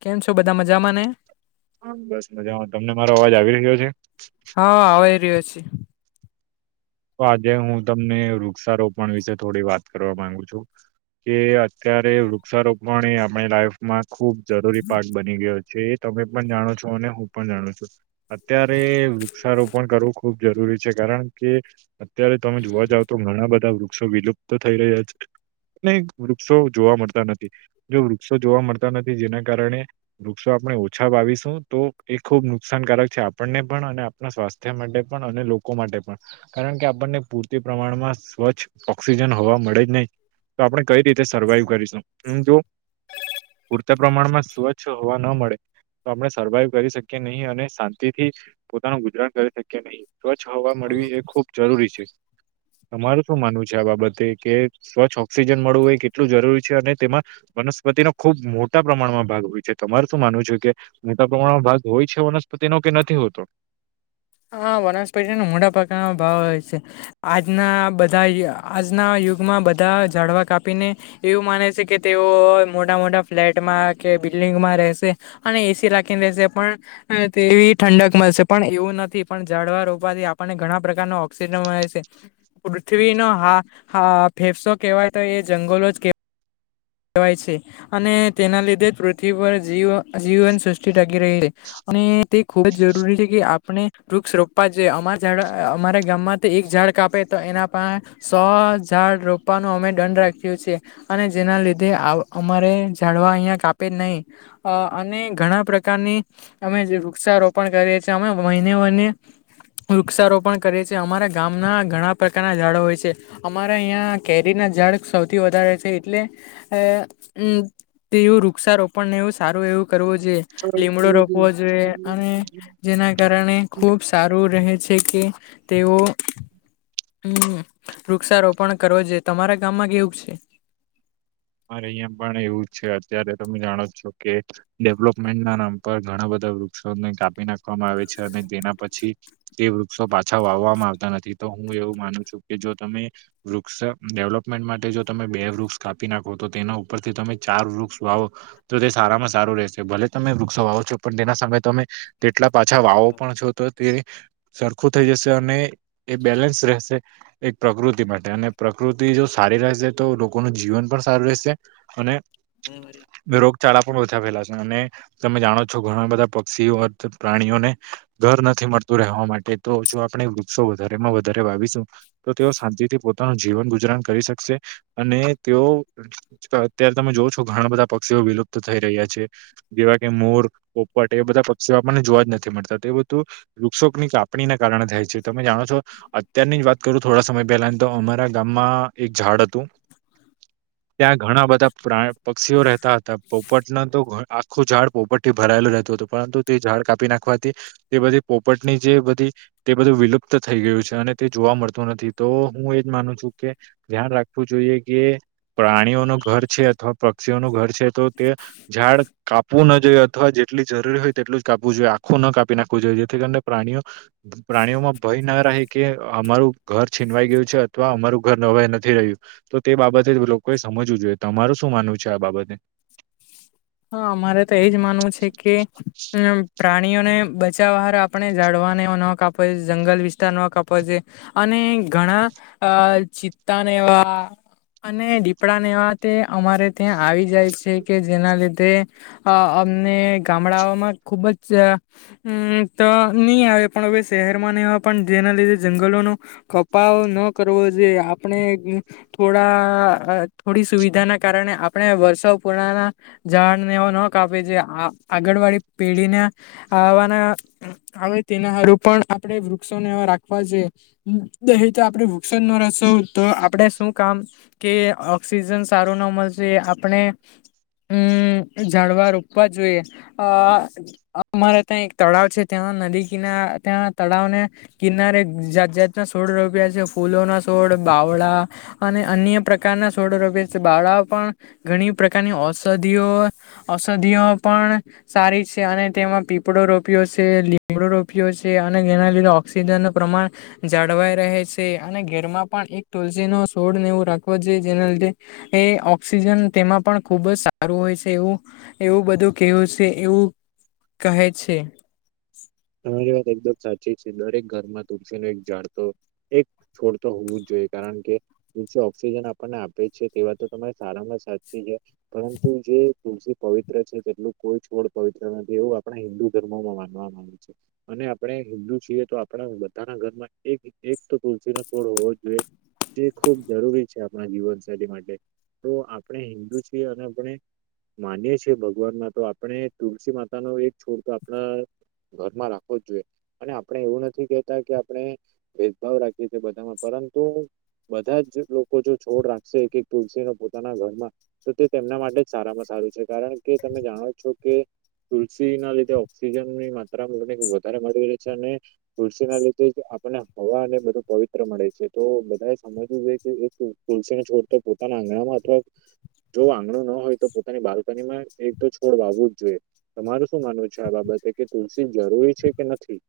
કેમ છો બધા મજામાંને? હ, બસ મજામાં તમને મારો અવાજ આવી રહ્યો છે? હા આવી રહ્યો છે. તો આજે હું તમને વૃક્ષારોપણ વિશે થોડી વાત કરવા માંગુ છું. કે અત્યારે વૃક્ષારોપણ એ આપણી લાઈફમાં ખુબ જરૂરી પાક બની ગયો છે. છે, એ તમે પણ જાણો છો અને હું પણ જાણું છું, અત્યારે વૃક્ષારોપણ કરવું ખુબ જરૂરી છે કારણ કે અત્યારે તમે જોવા જાવ તો ઘણા બધા વૃક્ષો વિલુપ્ત થઈ રહ્યા છે. ક [unintelligible] વૃક્ષો જોવા મળતા નથી જો વૃક્ષો જોવા મળતા નથી જેના કારણે વૃક્ષો આપ ઓછા વાીશું તો એ ખુબ નુકસાનકારક છે, આપણને પણ અને આપણા સ્વાસ્થ્ય માટે પણ અને લોકો માટે પણ. કારણ કે આપણને પૂરતી પ્રમાણમાં સ્વચ્છ ઓક્સિજન હોવા મળે જ નહી તો આપણે કઈ રીતે સર્વાઈવ કરીશું હ જો પૂરતા પ્રમાણમાં સ્વચ્છ હવા ન મળે આપણે સર્વાઈવ કરી શકીએ નહીં અને શાંતિ થી પોતાનું ગુજરાણ કરી શકીએ નહીિ. સ્વચ્છ હોવા મળવી એ ખૂબ છે. [unintelligible] તમાર શું માનવું છે, આ બાબતે કે સ્વચ્છ ઓક્સિજન મળવું એ કેટલું જરૂરી છે, અને તેમાં વનસ્પતિ નો ખુબ મોટા પ્રમાણમાં ભાગ હોય છે, તમાર શું માનું છે કે મોટા પ્રમાણમાં ભાગ હોય છે, વનસ્પતિ તેનો કે નથી હોતો? હા, બનાસપઠાન [unintelligible] મોડાાપકાનો ભાવ હો છે, આજના બધા આજના યુગમાં બધા જાડવા કાપીને એવું માને છે, કે તેઓ મોટા મોટા ફ્લેટમાં કે બિલ્ડિંગમાં રહેશે અને એસી રાખીને રશે પણ તેવી ઠંડક મળશે પણ એવું નથી. પણ જાડવા રોપવાથી આપણને ઘણા પ્રકાર ન ઓક્સિજન મળે છે. પૃથ્વીનો હા હા ફેફસો કેવાય તો એ જંગલો જ કે કહેવાય છે, અને તેના લીધે જ પૃથ્વી પરી જીવન સૃષ્ટિ તે ખબ જ જરૂરી છે, કે આપણે વૃક્ષ રોપવા જોઈએ અમારા [inaudible] ગામ માં એક ઝાડ કાપે તો એના પાહે સો ઝાડ રોપવાનું અમે દંડ રાખ્યું છે. અને જેના લીધે અમારે જાડવા અહીં કાપે જ નહીં અને ઘણા પ્રકારની અમે વૃક્ષારોપણ કરીએ છીએ, અમે મહિને વને વૃક્ષારોપણ કરે છે, અમારા ગામના ઘણા પ્રકારના ઝાડો હોય છે, અમારા અહીંયા કેરીના ઝાડ સૌથી વધારે છે, એટલે હ [unintelligible] તેવું વૃક્ષારોપણને એવું સારું એવું કરવું જોઈએ કરવું લીમડો રોપવો જોઈએ જોઈએ અને જેના કારણે ખૂબ સારું રહે છે, કે તેઓ હમ વૃક્ષારોપણ કરવો જો તમારા ગામમાં કેવું છે મારે અહં પણ એવું છે અત્યારે તમે જાણો છો કે ડેવલોપમેન્ટ ના નામ પર ઘણા બધા વૃક્ષોને કાપી નાખવામાં આવે છે અને તેના પછી તે વૃક્ષો પાછા વાવવામાં આવતા નથી તો હું એવું માનું છું કે જો તમે વૃક્ષ ડેવલપમેન્ટ માટે જો તમે બે વૃક્ષ કાપ ી નાખો તો તેના ઉપરથી તમે ચાર વૃક્ષ વાવો તો તે સારામાં સારું રહેશે ભલે તમે વૃક્ષ વાવો છો પણ તેના સાય તમે તેટલા પાછા વાવો પણ છો તો તે સરખું થઈ જશે અને એ બેલેન્સ રહેશે એક પ્રકૃતિ માટે અને પ્રકૃતિ જો સારી રહેશે તો લોકોનું જીવન પણ સારું રહેશે અને હું મારી ચાળા પણ ઓછા ફેલા છે અને તમે જાણો છો ઘણા બધા પક્ષીઓર્ પ્રાણીઓને ઘર નથી મળતું રહેવા માટે તો જો આપણે વૃક્ષો વધારેમાં વધારે વાવીશું તો તેઓ શાંતિથી પોતાનું જીવન પણ ગુજરાન કરી શકશે અને તેઓ અત્યારે તમે જો છો ઘણા બધા પક્ષીઓ વિલુપ્ત થઈ રહ્યા છે જેવા કે મોર એ બધા પક્ષીઓ આપણને જોવા જ નથી મળતા એ બધું વૃક્ષો ની કાપ ને કારણે થાય છે તમે જાણો છો અત્યારની જ વાત કરો થોડા સમય પેલા તો અમારા ગામમાં એક ઝાડ હતું. ત્યાં ઘણા બધા પ્રાણી પક્ષીઓ રહેતા હતા પોપટના તો આખું ઝાડ પોપટથી ભરાય તું હતું પરંતુ તે ઝાડ કાપી નાખવાથી તે બધી પોપટ ની જે બધી તે બધું વિલુપ્ત થઈ ગયું છે અને તે જોવા મળતું નથી તો હું એજ માનું છું કે ધ્યાન રાખવું જોઈએ કે પ્રાણીઓનું ઘર છે અથવા પક્ષીઓનું ઘર છે તો તે ઝાડ કાપવું ન જોઈએ અથવા જે જેટલી જરૂરી હોય તેટલું જ કાપવું જોઈએ આખું ન કાપી નાખવું જોઈએ જેથી કરીને પ્રાણીઓ પ્રાણીઓમાં ભય ના થાય કે અમારું ઘર છીનવાઈ ગયું છે અથવા અમારું ઘર નવાઈ નથી રહ્યું તો તે બાબતે કોઈ સમજવું જોઈએ તમારું શું માનવું છે આ બાબતે. હા મારે તો એજ માનવું છે કે પ્રા ણીઓને બચાવાર આપણે જાડવાને ન કાપ જંગલ વિસ્તાર ન કાપવો જોઈ અને ઘણા અ ચિત્તાને એવા અને દીપડા ને એવા તે અમારે ત્યાં આવી જાય છે કે જેના લીધે તે અમને ગામડાઓમાં ખુબ જ નહી આવે પણ હવે શહેર ને માં પણ જેના લીધે જંગલો ન કપાવ ન કરવો જોઈએ આપણે થોડા થોડી સુવિધા ના કારણે આપણે વર્ષો પૂર્ના જાડને એવ ન કાપે જે આ આગળવાડી પેઢીને આવવાના તેના હારે પણ આપે વૃક્ષોને રાખવા જોએ તો આપડે વૃક્ષો ના રશો તો આપણે શું કામ કે ઓક્સિજન સારું ના મળશે આપણે હમ જાઝડવા રોપવા જોઈએ અ અમારે ત્યાં એક તળાવ છે ત્યાં નદી કિના ત્યાં તળાવને કિનારે જાત જાતના સોળ રોપિયા છે ફૂલો ના સોળ બાવળા અને અન્ય પ્રકારના સોડો રોપયા બાવળા પણ ઘણી પ્રકારની ઔષધિઓ ઔષધિઓ પણ સારી છે અને તેમાં પીપળો રોપ્યો છે ગડો રોપ્યો છે અને એના લીધે ઓક્સિજન ન પ્રમાણ જાળવાય રહે છે અને ઘેરમાં પણ એક તુલસી નો સોડનેવું રાખવો જોઈએ જેના લીધે એ ઓક્સિજન તેમાં પણ ખુબ જ સારું હોય છે એવું એવું બધું કેવું છે એવું કહે છે. તમારી વાત એકદમ સાચી છે દરેક ઘરમાં તુલસી ન એક ઝડતો એક છોડતો હોવું જ જોઈ કારણ કે વૃક્ષો ઓક્સિજન આપણને આપે છે તેવા તો તમા સારામાં સાચી પરંતુ જે તુલસી પવિત્ર છે તેટલું કોઈ છોડ પવિત્ર નથી એવું આપણા હિન્દુ ધર્મોમાં માનવામાં આવયું છે. અને આપણે હિન્દુ છીએ તો આપણા બધાના ઘરમાં એક એક તો તુલસી નો છોડ હોવો જ જોઈએ. જે ખૂબ જરૂરી છે આપણા જીવનસાથી માટે તો આપણે હિન્દુ છીએ અને આપણે માનીએ છીએ ભગવાનમાં તો આપણે તુલસી માતા ન એક છોડ તો આપણા ઘરમાં રાખવુ જ જોઈએ અને આપણે એવું નથી કેહેતા કે આપણે ભેદભાવ રાખીએ છીએ બધામાં પરંતુ તો બધા જ લોકો જો છોડ રાખશે એક એક તુલસીનો પોતાના ઘરમાં તો તે તેમના માટે સારામાં સારું છે કારણ કે તમે જાણો છો કે તુલસી ના લીધે ઓક્સિજન ની વધારે મળી રહે છે અને તુલસી ના લીધે જ આપણે હવાને બધું પવિત્ર મળે છે તો બધાએ સમજવું જોઈ કે એક તુલસીને છોડતો પોતાના આંગણામાં અથવા જો તુલસી જરૂરી છે કે નથી?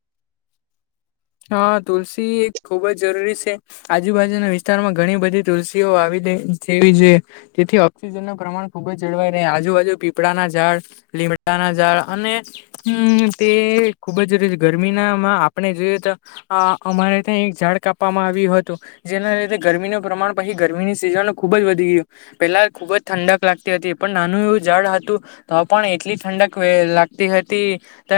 હા તુલસી ખુબ જ જરૂરી છે. આજુબાજુના વિસ્તારમાં ઘણી બધી તુલસીઓ વાવી છે તેથી ઓક્સિજન નું પ્રમાણ ખુબ જ જળવાય રહે આજુબાજુ પીપળાના ઝાડ લીમડા ના ઝાળ અને તે ખુબ જ ર ગરમીનામાં આપણે જોઈએ તો આ અમારે ત્યાં એક ઝાડ કાપવામાં આવ્યું હતું જેના લીધે ગરમીનું પ્રમાણ પછી ગરમીની સીઝન ખુબ જ વધી ગયું પેલા ખુબ જ ઠંડક લાગતી હતી પણ નાનું એવું ઝાળ હતું તો પણ એટલી ઠંડક લાગતી હતી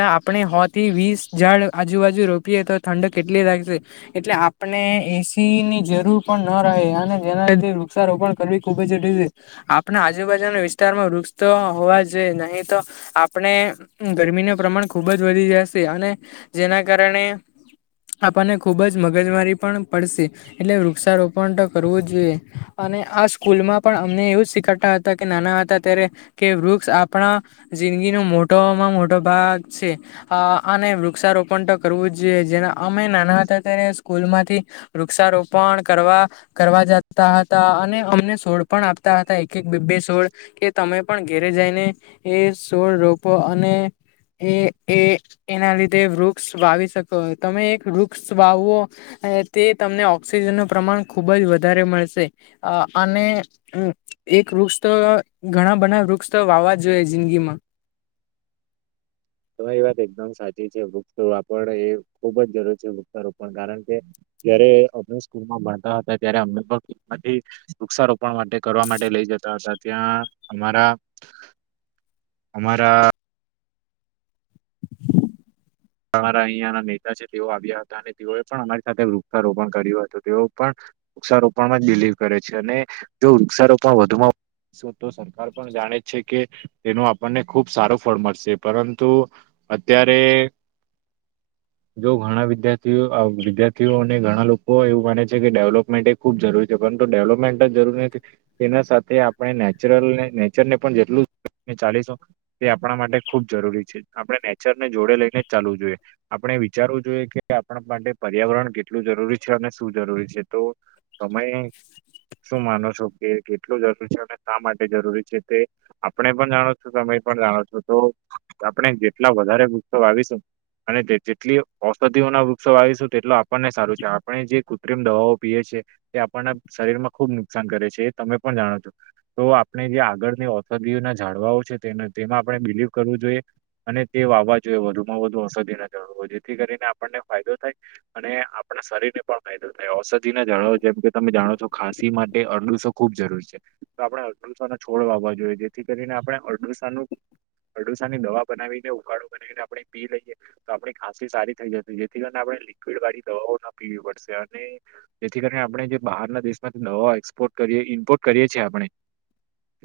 આપણે હો થી વીસ ઝાડ આજુબાજુ રોપએ તો ઠંડક એટલી રાાગશે એટલે આપણે એસી ની જરૂર પણ ન રહે અને જેના લીધે વૃક્ષારોપણ કરવી ખુબ જ જરૂ છે આપના આજુબાજુના વિસ્તારમાં વૃક્ષ હોવા જોઈએ નહીં તો આપણે ગરમીનું પ્રમાણ ખુબ જ વધી જશે અને જેના કારણે આપણને ખુબ જ મગજમારી પણ પડશે એટલે વૃક્ષારોપણ તો કરવું જ જોઈએ અને આ સ્કૂલમાં પણ અમને એવું જ શીખાતા હતા કે નાના હતા ત્યારે કે વૃક્ષ આપણા જિંદગીનો મોટોમાં મોટો ભાગ છે અને વૃક્ષારોપણ તો કરવું જ જોઈએ જેના અમે નાના હતા ત્યારે સ્કૂલ માંથી વૃક્ષારોપણ કરવા કરવા જતા હતા અને અમને છોડ પણ આપતા હતા એક એક બે સોળ કે તમે પણ ઘેરે જાયને એ સોળ રોપો અને એ એ એના લીધે વૃક્ષ વાવી શકો હતો તમે એક વૃક્ષ વાવવો તે તમને ઓક્સિજન ન પ્રમાણ ખુબ જ વધારે મળશે અને એક વૃક્ષ તો ઘણા બધા વૃક્ષ વાવા જોઈએ જિંદગી માં [inaudible] તમારી વાત એકદમ સાચી છે વૃક્ષારપણ એ ખુબ જ જરૂર છે વૃક્ષારો પણ કારણ કે જારે અ સ્કૂલમાં ભણતા હતા ત્યારે અમથી વૃક્ષારોપણ માટે કરવા માટે લઈ જતા હતા ત્યાં અમારા અમારા [inaudible] અમારા અહિયાંના નેતા છે તેઓ આવ્યા હતા અને તેઓએ પણ અમારી સાથે વૃક્ષારોપણ કર્યું હતું તેઓ પણ વૃક્ષારોપણમાં જ બિલીવ કરે છે અને જો વૃક્ષારોપણ વધુમાં તો સરકાર પણ જાણે જ છે કે તેનું આપણને ખુબ સારું ફળ મળશે પરંતુ અત્યારે જો ઘણા વિદ્યાર્થીઓ વિદ્યાર્થીઓ અને ઘણા લોકો એવું માને છે કે ડેવલપમેન્ટ એ ખુબ જરૂરી પરંતુ ડેવલપમેન્ટ જ જરૂરી નથી તેના સાથે આપણે નેચરલ નેચરને પણ જેટલું ચાલીશું તે આપણા માટે ખુબ જરૂરી છે આપણે નેચર ને જોડે લઈને ચાલવું જોઈએ આપણે વિચારવું જોઈએ કે આપણા માટે પર્યાવરણ કેટલું જરૂરી છે અને શું જરૂરી છે તો સમય શું માનો છો કે કેટલું જરૂરી છે અને શા માટે જરૂરી છે તે આપણે પણ જાણો છું તમે પણ જાણો છો તો આપણે જેટલા વધારે ગુસ્સો વાવીશું અને જેટલી ઔષધિઓના વૃક્ષો આવીશું તેટલ આપણને સારું છે આપણે જે કૃત્રિમ દવાઓ આપ શરીર માં ખુબ નુકસાન કરે છે એ તમે પણ જાણો છો તો આપણે જે આગળની થ ના જાડવા છે તેમાં આપણે બિલીવ કરવું જોઈએ અને તે વાવવા જોઈએ વધુ માં વધુ ઔષધિ ના જ હોય જેથી કરીને આપણને ફાયદો થાય અને આપણા શરીર ને પણ ફાયદો થાય સધ જળો જેમ કે તમે જાણો છો ખાંસી માટે અડુસો ખુબ જરૂરી છે તો આપણે અરડુસોો છોડ જોએ જેથી કરીને આપણે અરડુસા અરડુસાની દવા બનાવીને ઉકાળો બનાવીને આપણે પી લઈએ તો આપણી ખાંસી સારી થઈ જતી જેથી કરીને આપણે લિક્વિડ વાળી દવાઓ ના પીવી પડશે અને જેથી કરીને આપણે જે બહારના દેશમાંથી દવા એક્સપોર્ટ કરીએ ઇમ્પોર્ટ કરીએ છીએ આપણે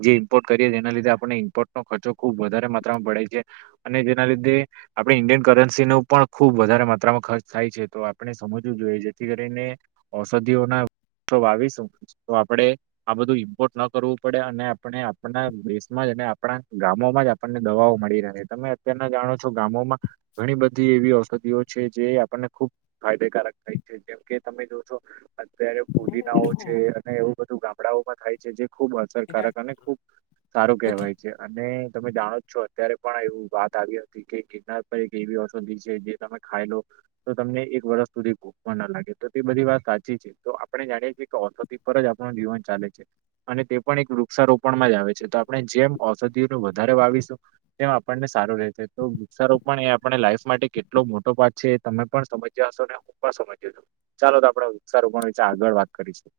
જે ઇમ્પોર્ટ કરીએ જેના લીધે આપને ઇમ્પોર્ટ નો ખર્ચો ખુબ વધારે માત્રામાં પડાય છે અને જેના લીધે આપણે ઈન્ડિયન કરન્સી ન પણ ખુબ વધારે માત્રામાં ખર્ચ થાય છે તો આપણે સમજવું જોઈએ જેથી કરીને ઔષધિઓના સો બાવીસ તો આપડે આ બધું ઇમ્પોર્ટ ના કરવું પડે અને આપણે આપણા દસમાં આપણા ગામોમાં જ આપણને દવાઓ મળી રહે તમે અત્યના જાણો ગામોમાં ઘણી બધી એવી ઔષધિઓ છે જે આપણને ખુબ ફાયદેકારક થાય છે જેમકે તમે જોશો અત્યારે પુદીનાઓ છે અને એવું બધું ગામડાઓમાં થાય છે જે ખુબ અસરકારક અને ખુબ સારું કહેવાય છે અને તમે જાણો જ છો અત્યારે પણ એવું વાત આવ્યું કે ગિરનાર પર એક એવી ઔષધિ છે જે તમે ખાઈ લો તો તમને એક વર્ષ સુધી ભૂખવા ના લાગે તો તે બધી વાત સાચી છે તો આપણે જાણીએ છીએ કે ઓથો પર જ આપણું જીવન ચાલે છે અને તે પણ એક વૃક્ષારોપણમાં જ આવે છે તો આપણે જેમ ઔષધિ વધારે વાવીશું તેમ આપણને સારું રહે તો વિિકચારો પણ એ આપણે લાઈફ માટે કેટલો મોટો પાઠ છે એ તમે પણ સમજ્યા હશો ને હું પણ સમજ્યો છું ચાલો તો આપડે સારું પણ વિચ આગળ વાત કરીશું